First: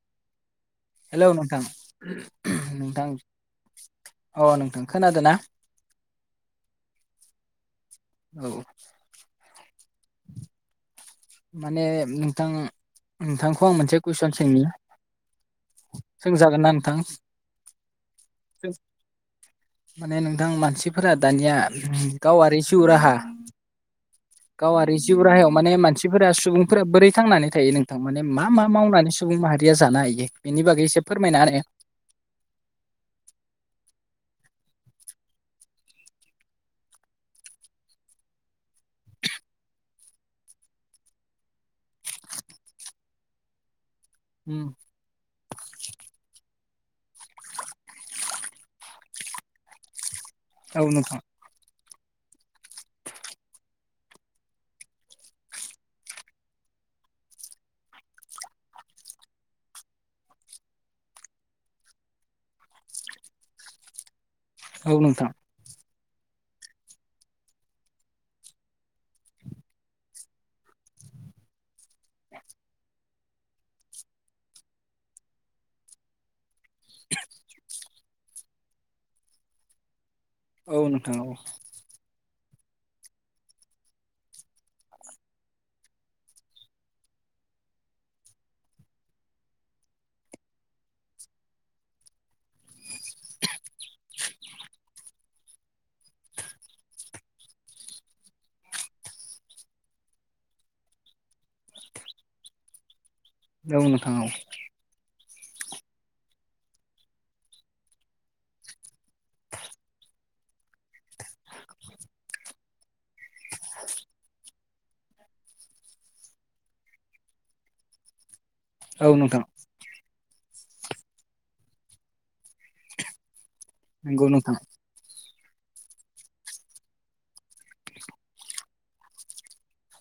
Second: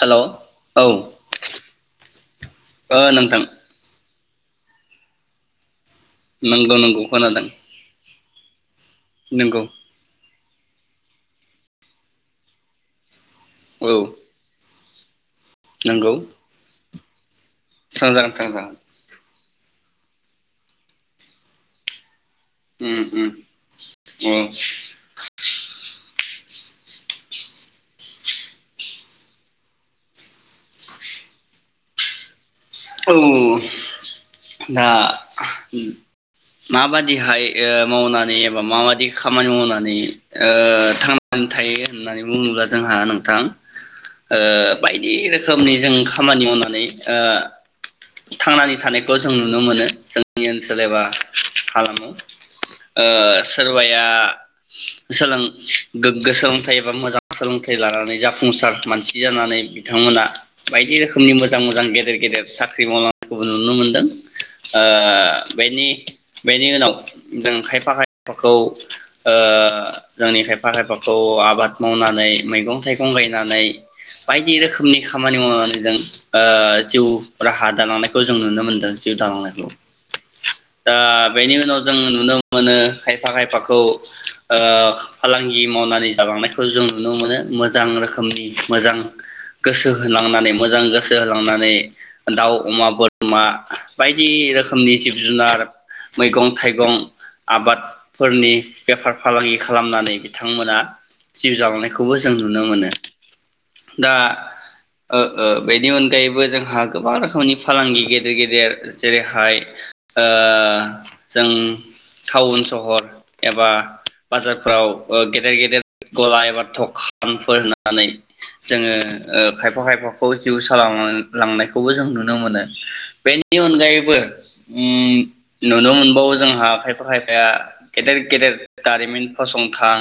हेल'। ओ हेल' नोंथां ओम नोंथां। अ नोंथां खोनादों ना? नोंगौ नोंगौ खोनादों। औ। नोंगौ। माने नोंथां। नोंथांखौ आं औ मोनसे कुइसन सोंनि। सों जागोन ना नोंथां? बि [inaudible] सों जागोन नोंथां। माने नोंथां मानसिफोरा दानिया। गावारि जिउ उम राहा उम गावारि जिउ राहायाव माने मानसि- फोरा सुबुंफोरा बोरै थांनानै थायो नोंथां? माने मा मा मावनानै सुबुं माहारिया जानो हायो? बेनि बागै एसे फोरमायना होनाय। औ दा माबादिहाय अ मावनानै एबा माबादि खामानि मावनानै अ थांनानै थायो होननानै बुङोब्ला जोंहा नोंथां। अ बायदि रोखोमनि जों खामानि मावनानै आ। थांनानै थानायखौ जों नुनो मोनो जों- नि ओनसोल औ एबा नोंथां हालामाव अ सोरबाया सोलों गोग्गो सोलोंथाइ एबा मोजां सोलोंथाइ लानानै जाफुंसार मानसि जानानै बिथांमोना बायदि रोखोमनि मोजां-मोजां गेदेर-गेदेर साख्रि मावला खौबो नुनो मोनदों। ओ औ नोंथां बेनि बेनि उनाव जों खायफा खायफाखौ ओ जोंनि खायफा खायफाखौ आबाद मावनानै मैगं थाइ गं गायनानै बायदि रोखोमनि खामानि मावनानै जों ओ जिउ हा दालांनायखौ जों नुनो मोन्दों जिउ दालांनायखौ। औ दा नोंथां औ बेनि उनाव जों नुनो मोनो खायफा खायफाखौ ओ फालांगि मावनानै जालांनायखौ जों नुनो मोनो मोजां रोखोमनि मोजां गोसो होलांनानै मोजां गोसो होलांनानै दाउ अमा बोरमा बायदि रोखोमनि जिब जुनार मैगं थाइगं आबादफोरनि बेफार फालांगि खालामनानै बिथांमोना जिउ जालांनायखौबो जों नुनो मोनो। औ दा नोंथां औ ओ ओ बेनि अनगायैबो जोंहा गोबां रोखोमनि फालांगि गेदेर गेदेर जेरैहाय ओ जों टाउन सहर एबा बाजार फ्राव ओ गेदेर गेदेर गला एबा दखानफोर होनानै जोङो औ नोंथां ओ खायफा खायफा खौ जिउ सालाय लांनाय खौबो जों नुनो मोनो बे नि अनगायैबो नंगौ नोंथां उम नुनो मोनबावो जोंहा खायफा खायफाया गेदेर गेदेर दारिमिन फसंथान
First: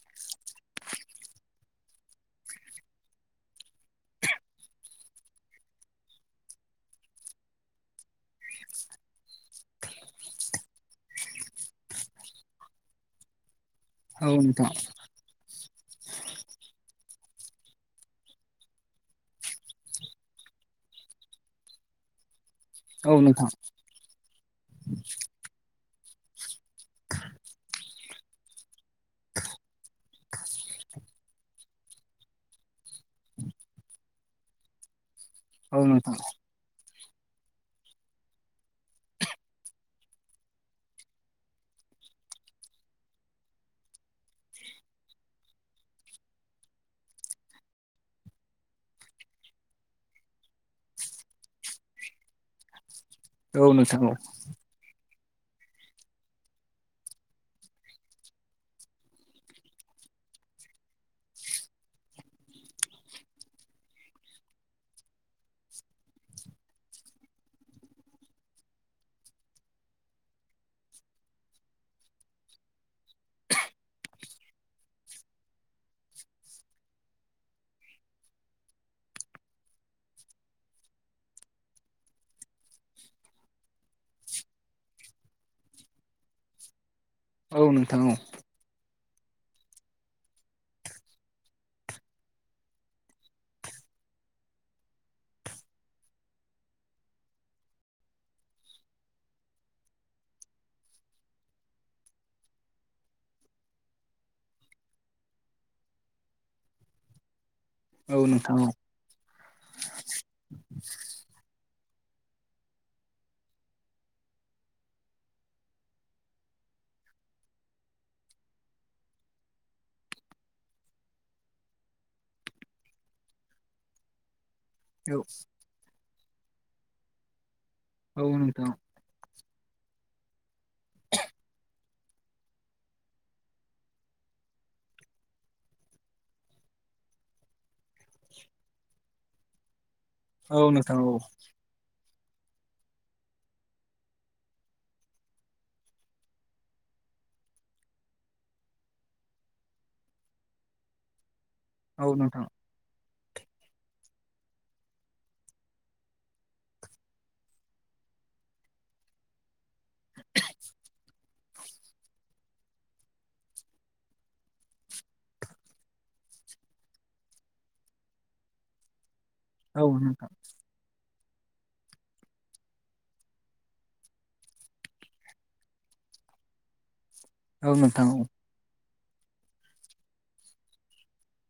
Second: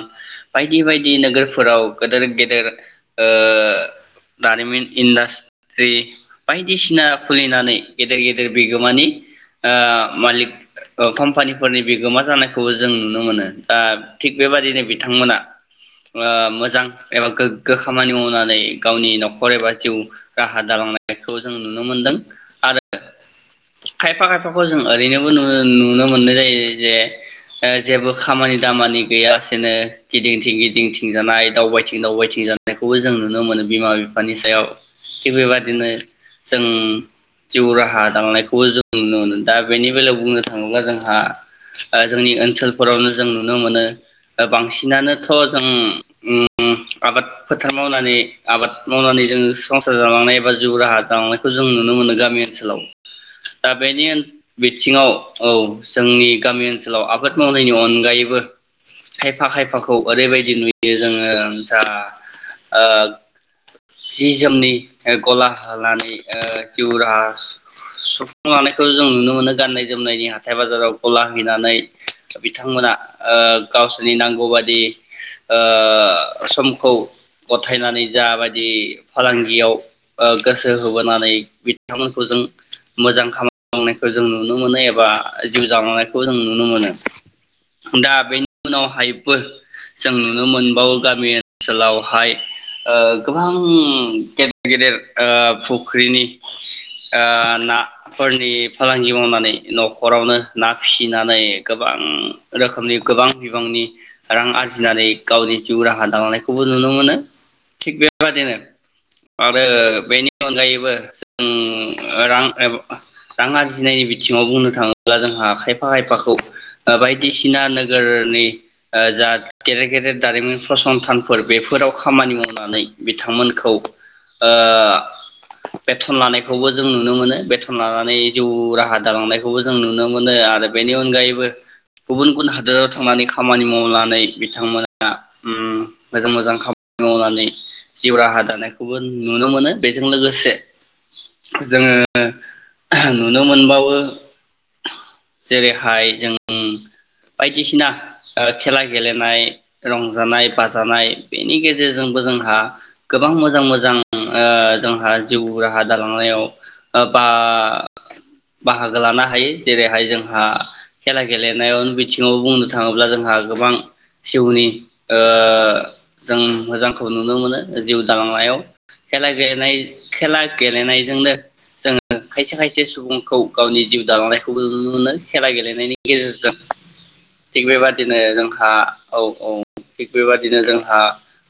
बायदि बायदि नोगोरफोराव गोदोर गेदेर ओ दारिमिन इन्डास्ट्रि बायदिसिना खुलिनानै गेदेर गेदेर बिगोमानि ओ मालिक ओ कम्पानिफोरनि बिगोमा जानायखौ जों नुनो मोनो। ओ औ थिग नोंथां बेबादिनो बिथांमोना ओ मोजां एबा गोग्गो खामानि मावनानै गावनि न'खर एबा जिउ राहा दालांनाय बेखौ जों नुनो मोनदों। आरो औ नोंथां खायफा खायफाखौ जों ओरैनोबो नु नुनो मोननाय जायो जे ओ जेबो खामानि दामानि गैयासेनो गिदिं थिं गिदिं थिं जानाय दावबायथिं दावबायथिं जानायखौबो जों नुनो मोनो बिमा बिफानि सायाव [unintelligible] औ बिदिनो नोंथां जों जिउ राहा दांलांनायखौबो जों नुनो मोनो दा बेनि बेलायाव बुंनो थाङोब्ला जोंहा ओ जोंनि ओनसोलफोरावनो जों नुनो मोनो ओ बांसिनानोथ' जों उम आबाद फोथार मावनानै आबाद मावनानै जों संसार जालांनाय एबा जिउ राहा दालांनायखौ जों नुनो मोनो गामि ओनसोलाव। दा औ नोंथां बेनि औ ओन बिथिङाव औ जोंनि गामि ओनसोलाव आबाद मावनायनि अनगायैबो खायफा खायफाखौ ओरैबायदि नुयो जोङो जा ओ जि जोमनि गला होनानै जिउ राहा सुफुं लानायखौ जों नुनो मोनो गाननाय जोमनायनि हाथाय बाजाराव गला हैनानै बिथांमोना ओ गावसोरनि नांगौबायदि समखौ गथायनानै जाबायदि फालांगियाव ओ गोसो होबोनानै बिथांमोनखौ जों मोजां खामानि मावनायखौ जों नुनो मोनो एबा जिउ जालांनायखौ जों नुनो मोनो। औ नोंथां दा बेनि उनावहाय बो जों नुनो मोनबावो गामि ओनसोलावहाय गोबां ओ गेदेर गेदेर ओ फुख्रिनि ओ नाफोरनि फालांगि मावनानै न'खरावनो ना फिसिनानै गोबां रोखोमनि गोबां बिबांनि रां आरजिनानै गावनि जिउ राहा दालांनायखौबो नुनो मोनो। थिग औ बेबायदिनो नोंथां औ आरो अनगायैबो जों उम रां एबा रां आरजिनायनि बिथिङाव बुंनो थाङोब्ला जोंहा खायफा खायफाखौ बायदिसिना नोगोरनि जा गेदेर गेदेर दारिमिन फसंथानफोर बेफोराव खामानि मावनानै बिथांमोनखौ ओ बेथन लानायखौ खौबो जों नुनो मोनो लानानै औ जिउ नोंथां राहा दालांनायखौ खौबो जों नुनो मोनो आरो बेनि अनगायैबो गुबुन गुबुन हादोराव थांनानै खामानि मावनानै बिथांमोना मोजां मोजां खामानि मावनानै जिउ राहा दानायखौबो नुनो मोनो बेजों लोगोसे औ नोंथां औ जोङो [unintelligible] नुनो मोनबावो जेरैहाय जों बायदिसिना खेला गेलेनाय रंजानाय बाजानाय बेनि औ गेजेरजोंबो नोंथां जोंहा गोबां मोजां मोजां ओ जोंहा जिउ राहा दालांनायाव ओ बा बाहागो लानो हायो जेरैहाय जोंहा खेला गेलेनायाव बिथिङाव बुंनो थाङोब्ला जोंहा गोबां जिउनि जों मोजांखौ नुनो मोनो जिउ दालांनायाव खेला गेलनाय औ नोंथां खेला गेलेनायजोंनो जोङो खायसे खायसे सुबुंखौ गावनि जिउ दालांनायखौबो नुनो मोनो खेला गेलेनायनि गेजेरजों थिग औ नोंथां बेबादिनो औ जोंहा औ औ थिग बेबादिनो जोंहा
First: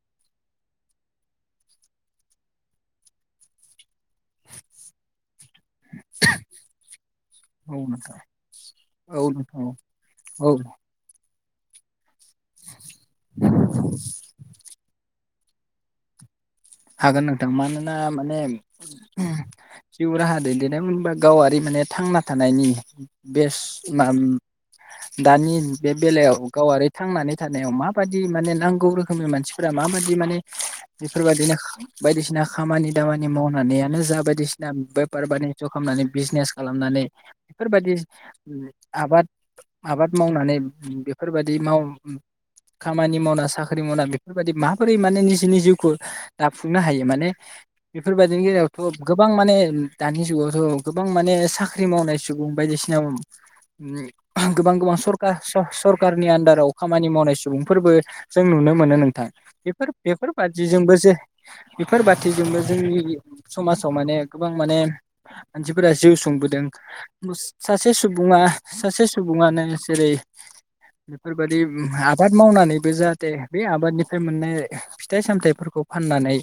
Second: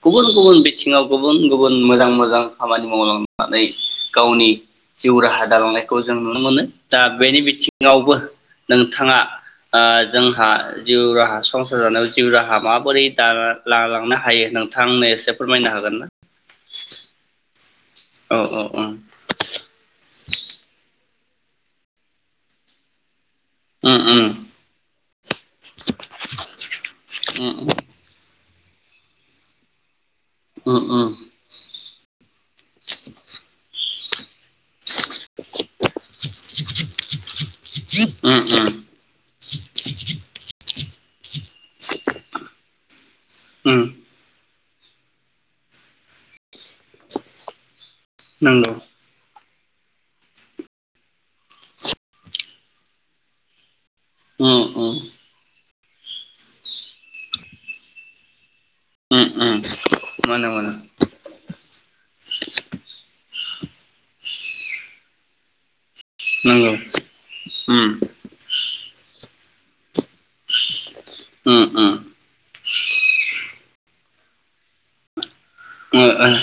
गुबुन गुबुन बिथिङाव गुबुन गुबुन मोजां मोजां खामानि मावलांनानै गावनि जिउ राहा दालांनायखौ जों नुनो मोनो दा बेनि औ बिथिङावबो नोंथां नोंथाङा औ नोंथां ओ औ जोंहा औ जिउ राहा संसार जानायाव जिउ राहा माबोरै ला लांनो हायो नोंथांनो एसे फोरमायनो हागोन ना? हागोन नोंथां मानो ओ औ माने औ उम जिउ राहा दैदेनाय बुंबा गावारि माने थांना थानायनि बेस उम मान दानि बे बेलायाव गावारि थांनानै थानायाव माबादि माने नां गौ रोखोमनि मानसिफोरा माबा माने उम बेफोरबायदिनो बायदिसिना खामानि दामानि मावनानैयानो जा बायदिसिन दा बेपार बानिज्य खालामनानै बिजनेस खालामनानै बिफोरबायदि उम आबाद आबाद मावनानै बेफोरबायदि माव मानि मावना उम साख्रि मावना बेफोरबायदि मा फ्रि माने निजिनि जिउखौ दाफुंनो हायो माने बेफोरबायदिनि नंगौ गेजेरायावथ' गोबां माने उम दानि जुगावथ' गोबां माने साख्रि मावनाय सुबुं बायदिसिना [unintelligible] उम गोबां उम गोबां सरकार स सर खारनि आनदाराव खामानि मावनाय सुबुंफोरबो जों नुनो मोनो नोंथां उम उम मोनो बेफोर-बेफोरबादि मोनो जोंबो जे बेफोर बादिजोंबो जोंनि समाजाव माने गोबां माने मानसि फोरा जिउ सुंबोदों, नंगौ मोस सासे उम सुबुंङा सासे सुबुं सुबुंङानो जेरै बेफोरबायदि उम आबाद मावनानैबो जाहाथे बे आबादनिफ्राय मोननाय फिथाइ सामथाइफोर फाननानै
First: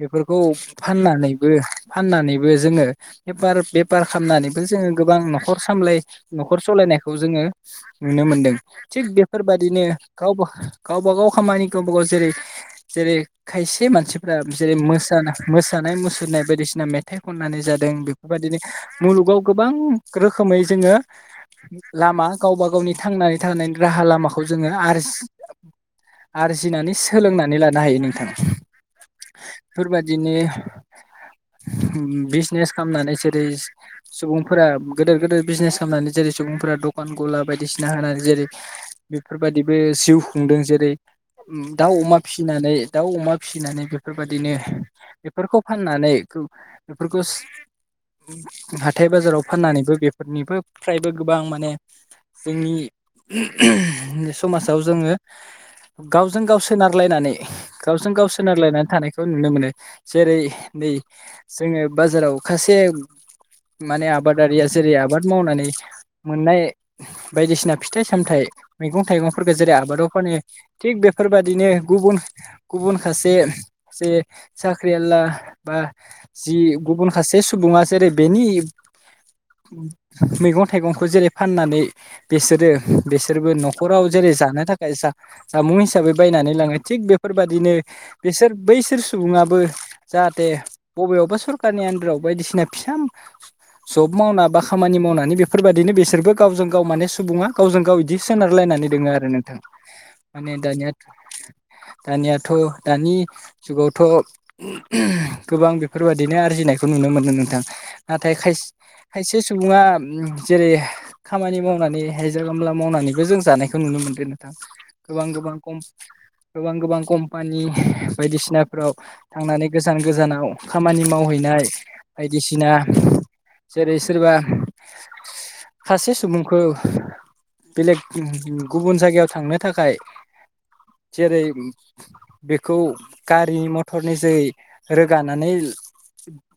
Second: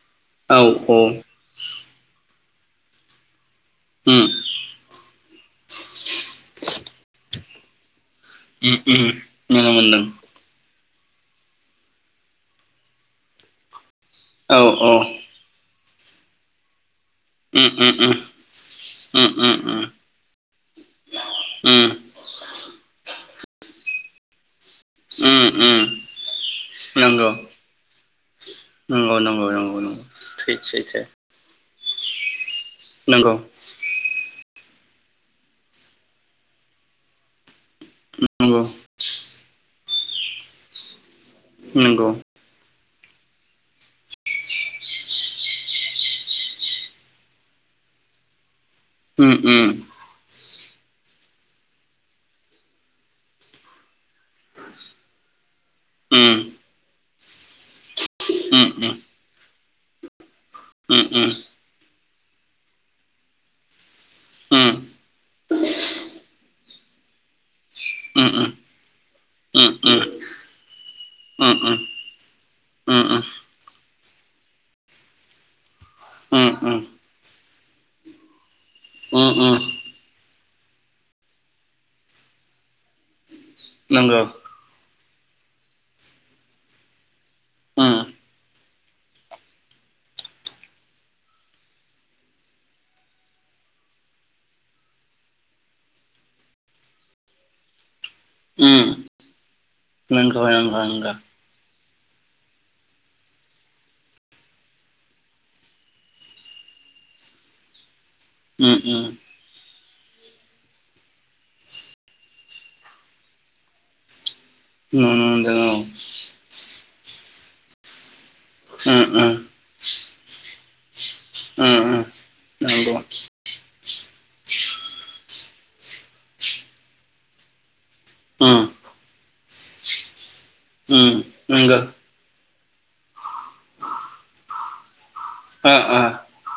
बेफोरखौ औ उम फाननानैबो फाननानै बो जोंङो बेफार बेफार उम खालामनानैबो जोंङो गोबां न खर सामलाय न'खर सलायनायखौ जोंङो नुनो मोनदों, थिग उम नुनो बेफोरबादिनो मोनदों गावबो गावबा गाव खामानि गावबा गाव जेरै जेरै खायसे मान सिफ्रा औ जेरै औ मोसा ना मोस थानाय मुसुरनाय बायदिसिना मे थाइ खननानै उम जादों उम बेफोरबायदिनो उम मुलुगाव गोबां रोखोमै जोंङो उम लामा गावबा गावनि थांनानै थांनायनि राहा लामाखौ जोंङो उम उम उम आरज-आरजिनानै नंगौ सोलोंनानै लानो हायो नों नंगौ नंगौ नंगौ नंगौ थै-सैथो। हुम बिस नेस खालामनानै जेरै-सुबुं फोरा गेदोर गेदोर बिजनेस खालामनानै जेरै सुबुंफोरा दखान गला बाय दिसिना होनानै जेरै नंगौ बेफोर बादिबो जिउ खुंदों जेरै उम दाव, नंगौ अमा फिनानै दाव, अमा फिनानै बेफोर बायदिनो बेफोरखौ फाननानै बेफोरखौ हाथाय उम बाजाराव उम फाननानैबो बेफोरनिबो फ्रायबो गोबां माने जोंनि समाजाव जोंङो उम गावजों गाव सोनारलायनानै गावजों गाव उम सोनारलायनानै उम थानायखौ नुनो मोनो। जेरै नै उम उम जोंङो बाजाराव खासे माने आबादारिया जेरै आबाद मावनानै मोननाय बायदिसिना फिथाइ सामथाइ मैगं थाइगंफोरखौ जेरै आबादाव उम फानो थिग बेफोरबाय उम दिनो गुबुन गुबुन सासे जे साख्रिआवला बा उम जि उम गुबुन सासे सुबुङा जेरै बेनि उ उ। मैगं थाइगंखौ जेरै फाननानै बेसोरो बेसे बे नखराव नंगौ जेरै जानो थाखाय। जामुं हिसाबै बायनानै लाङो थिग बे फोरबादिनो उम बिसोर बैसोर सुबुङाबो जाहाथे बबेयावबा सरखारनि आन्दाराव बायदिसिना फिसा जब मावना बा खामानि मावनानै बेफोरबायाददिनो बिसोरबो गावजों गाव माने सुबुङा गावजों गाव बिदि सोनारलायनानै उम दङो आरो नोंथां। नंगौ माने नंगौ दानियाथ नंगौ दानियाथ, दानि जुगावथ गोबां बेफोरबायदिनो आरजिनायखौ नुनो मोनदों नोंथां। नाथाय उम उम खायसे सुबुङा जेरै खामानि मावनानै हाजिरा कामला मावनानैबो जों जानायखौ नुनो मोन्दों। नुनो गोबां गोबां मोनदों खम औ गोबां कम्पानि बायदिसिनाफ्राव उम उम थांनानै गोजान गोजानाव खामानि मावहैनाय उम उम बायदिसिना। नंगौ जेरै सोरबा सासे सुबुंखौ। बेलेग उम गुबुन जायगायाव थांनो थाखाय उम जेरै नंगौ बेखौ गारि मथरनि जै गानानै ओ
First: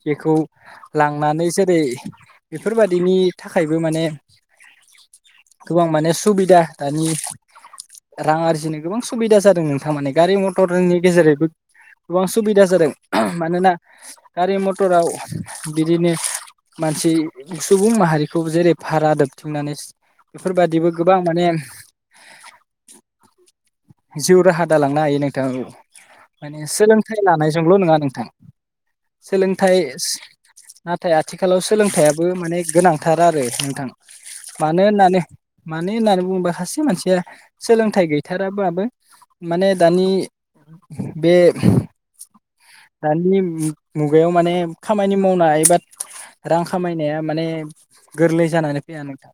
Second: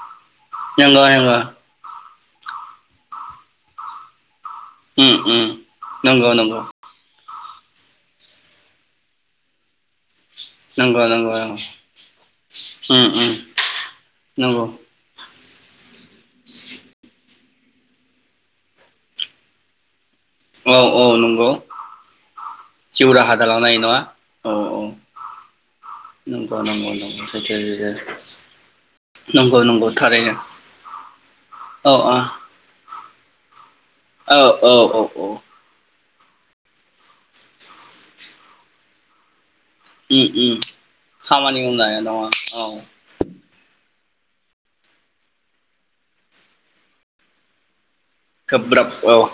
बेखौ नंगौ नंगौ लांनानै जेरै बेफोर बायदिनि थाखायबो माने उम उम गोबां माने नंगौ नंगौ सुबिदा रां आरजिनो गोबा‌ं सुबिदा जादों नोंथां माने। गारि मटरोनि नंगौ नंगौ गेजेरैबो गोबां सुबिदा जादों, उम उम मानोना गारि नंगौ मटराव बिदिनो मानसि सुबुं माहारिखौ जेरै भारा दोबथिंनानै औ बेफोरबादिबो औ गोबां माने नंगौ। जिउ राहा दालांनाय नङा जिउ औ राहा औ दालांनो हायो नोंथां औ। नंगौ माने नंगौ सोलोंथाइ नंगौ लानायजोंल' सैथो नङा नोंथां, नंगौ सोलोंथाइ नंगौ सो थारैनो नाथाय आथिखालाव औ सोलोंथाइयाबो माने गोनांथार आरो नोंथां। औ औ मानो औ होननानै औ माने होननानै बा सासे मानसिया सोलोंथाइ गैथार [unintelligible] माने दानि उम उम बे खामानि मावनाया नङा औ दानि मुगायाव माने खामानि मावनाय एबा रां खामायनाया माने गोरलै जानानै गोब्राब फैया औ नोंथां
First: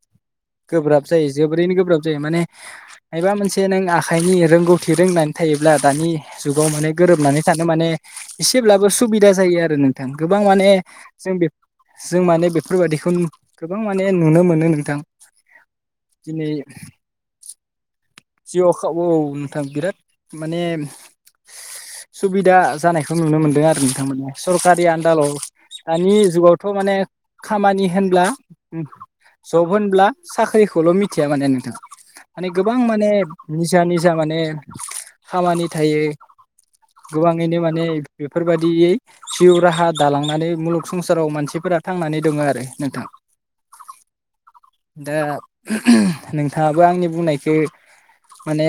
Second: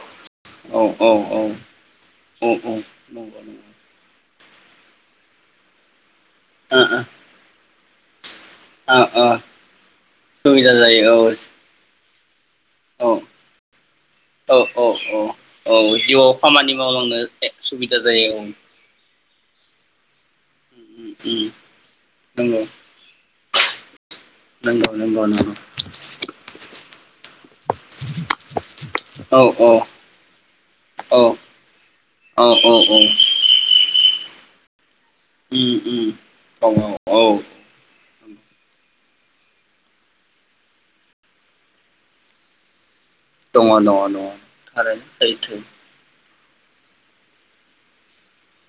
औ गोब्राब औ जायो औ जोबोरैनो गोब्राब जायो, माने नंगौ मायबा मोनसे नंगौ नों आ रोंगौथि रोंनानै थायोब्ला दानि जुगाव ओ माने गोरोबनानै थानो माने एसेब्लाबो ओ ओ ओ सुबिदा जायो आरो नोंथां, गोबां माने सुबिदा जायो औ जों बे जों माने बे औ औ औ नोंथां औ औ जिउआव खामानि मावलांनो सुबिद जिआवखाव औ। नोंथां बिराद माने नंगौ सुबिदा जानायखौ नुनो मोनदों आरो नोंथांमोन सरकारि नंगौ नंगौ आन्दालाव नंगौ दानि जुगावथ' माने। खामानि होनब्ला औ जब औ होनब्ला साख्रिखौल' औ मिथिया माने नोंथाङा औ माने औ गोबां ां माने निजा निजा। जा माने खामानि उम थायो उम औ गोबाङैनो माने बेफोरबादियै जिउ राहा दालांनानै मुलुग संसाराव मानसिफोरा थांनानै दङ आरो नोंथां। दङ दङ दङ थारै दा सैथो। नोंथाङाबो आंनि बुंनायखो माने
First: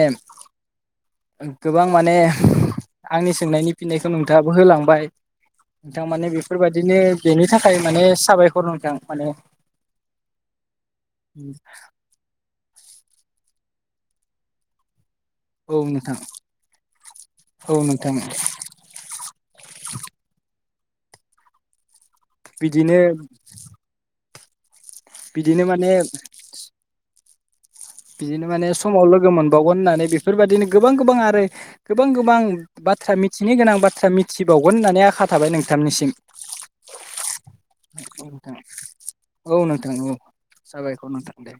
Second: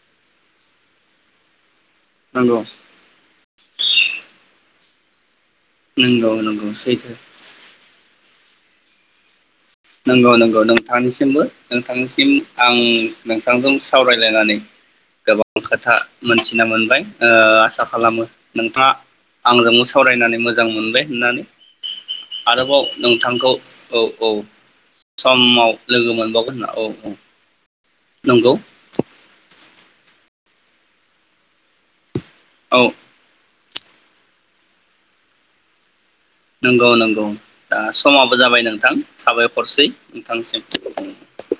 गोबां माने नंगौ आंनि सोंनायनि फिननायखौ नोंथाङाबो होलांबाय। नोंथांमाने नंगौ नंगौ बेफोरबायदिनो सैथो बेनि थाखाय माने साबायखर नोंथां माने। नंगौ नंगौ नोंथांनिसिमबो नोंथांनिसिम। आं नोंथांजों सावरायलायनानै गोबां औ खोथा नोंथां मोनथिना मोनबाय औ आसा नोंथां खालामो नोंथाङा आंजोंबो सावरायनानै मोजां मोजां मोनबाय होननानै। आरोबाव बिदिनो नोंथांखौ औ औ। बिदिनो समाव माने लोगो मोनबावगोन होनना औ औ। बिदिनो नंगौ माने समाव लोगो मोनबावगोन होननानै बे बेफोरबायदिनो गोबां गोबां आरो गोबां गोबां औ गोबां बाथ्रा मिथिनो गोनां। बाथ्रा मिथिबावगोन होननानै आखा थाबाय नोंथांनिसिम। नंगौ नंगौ दा समाबो जाबाय नोंथां औ साबायखरसै नोंथां औ साबायखर नोंथांसिम। नोंथां दे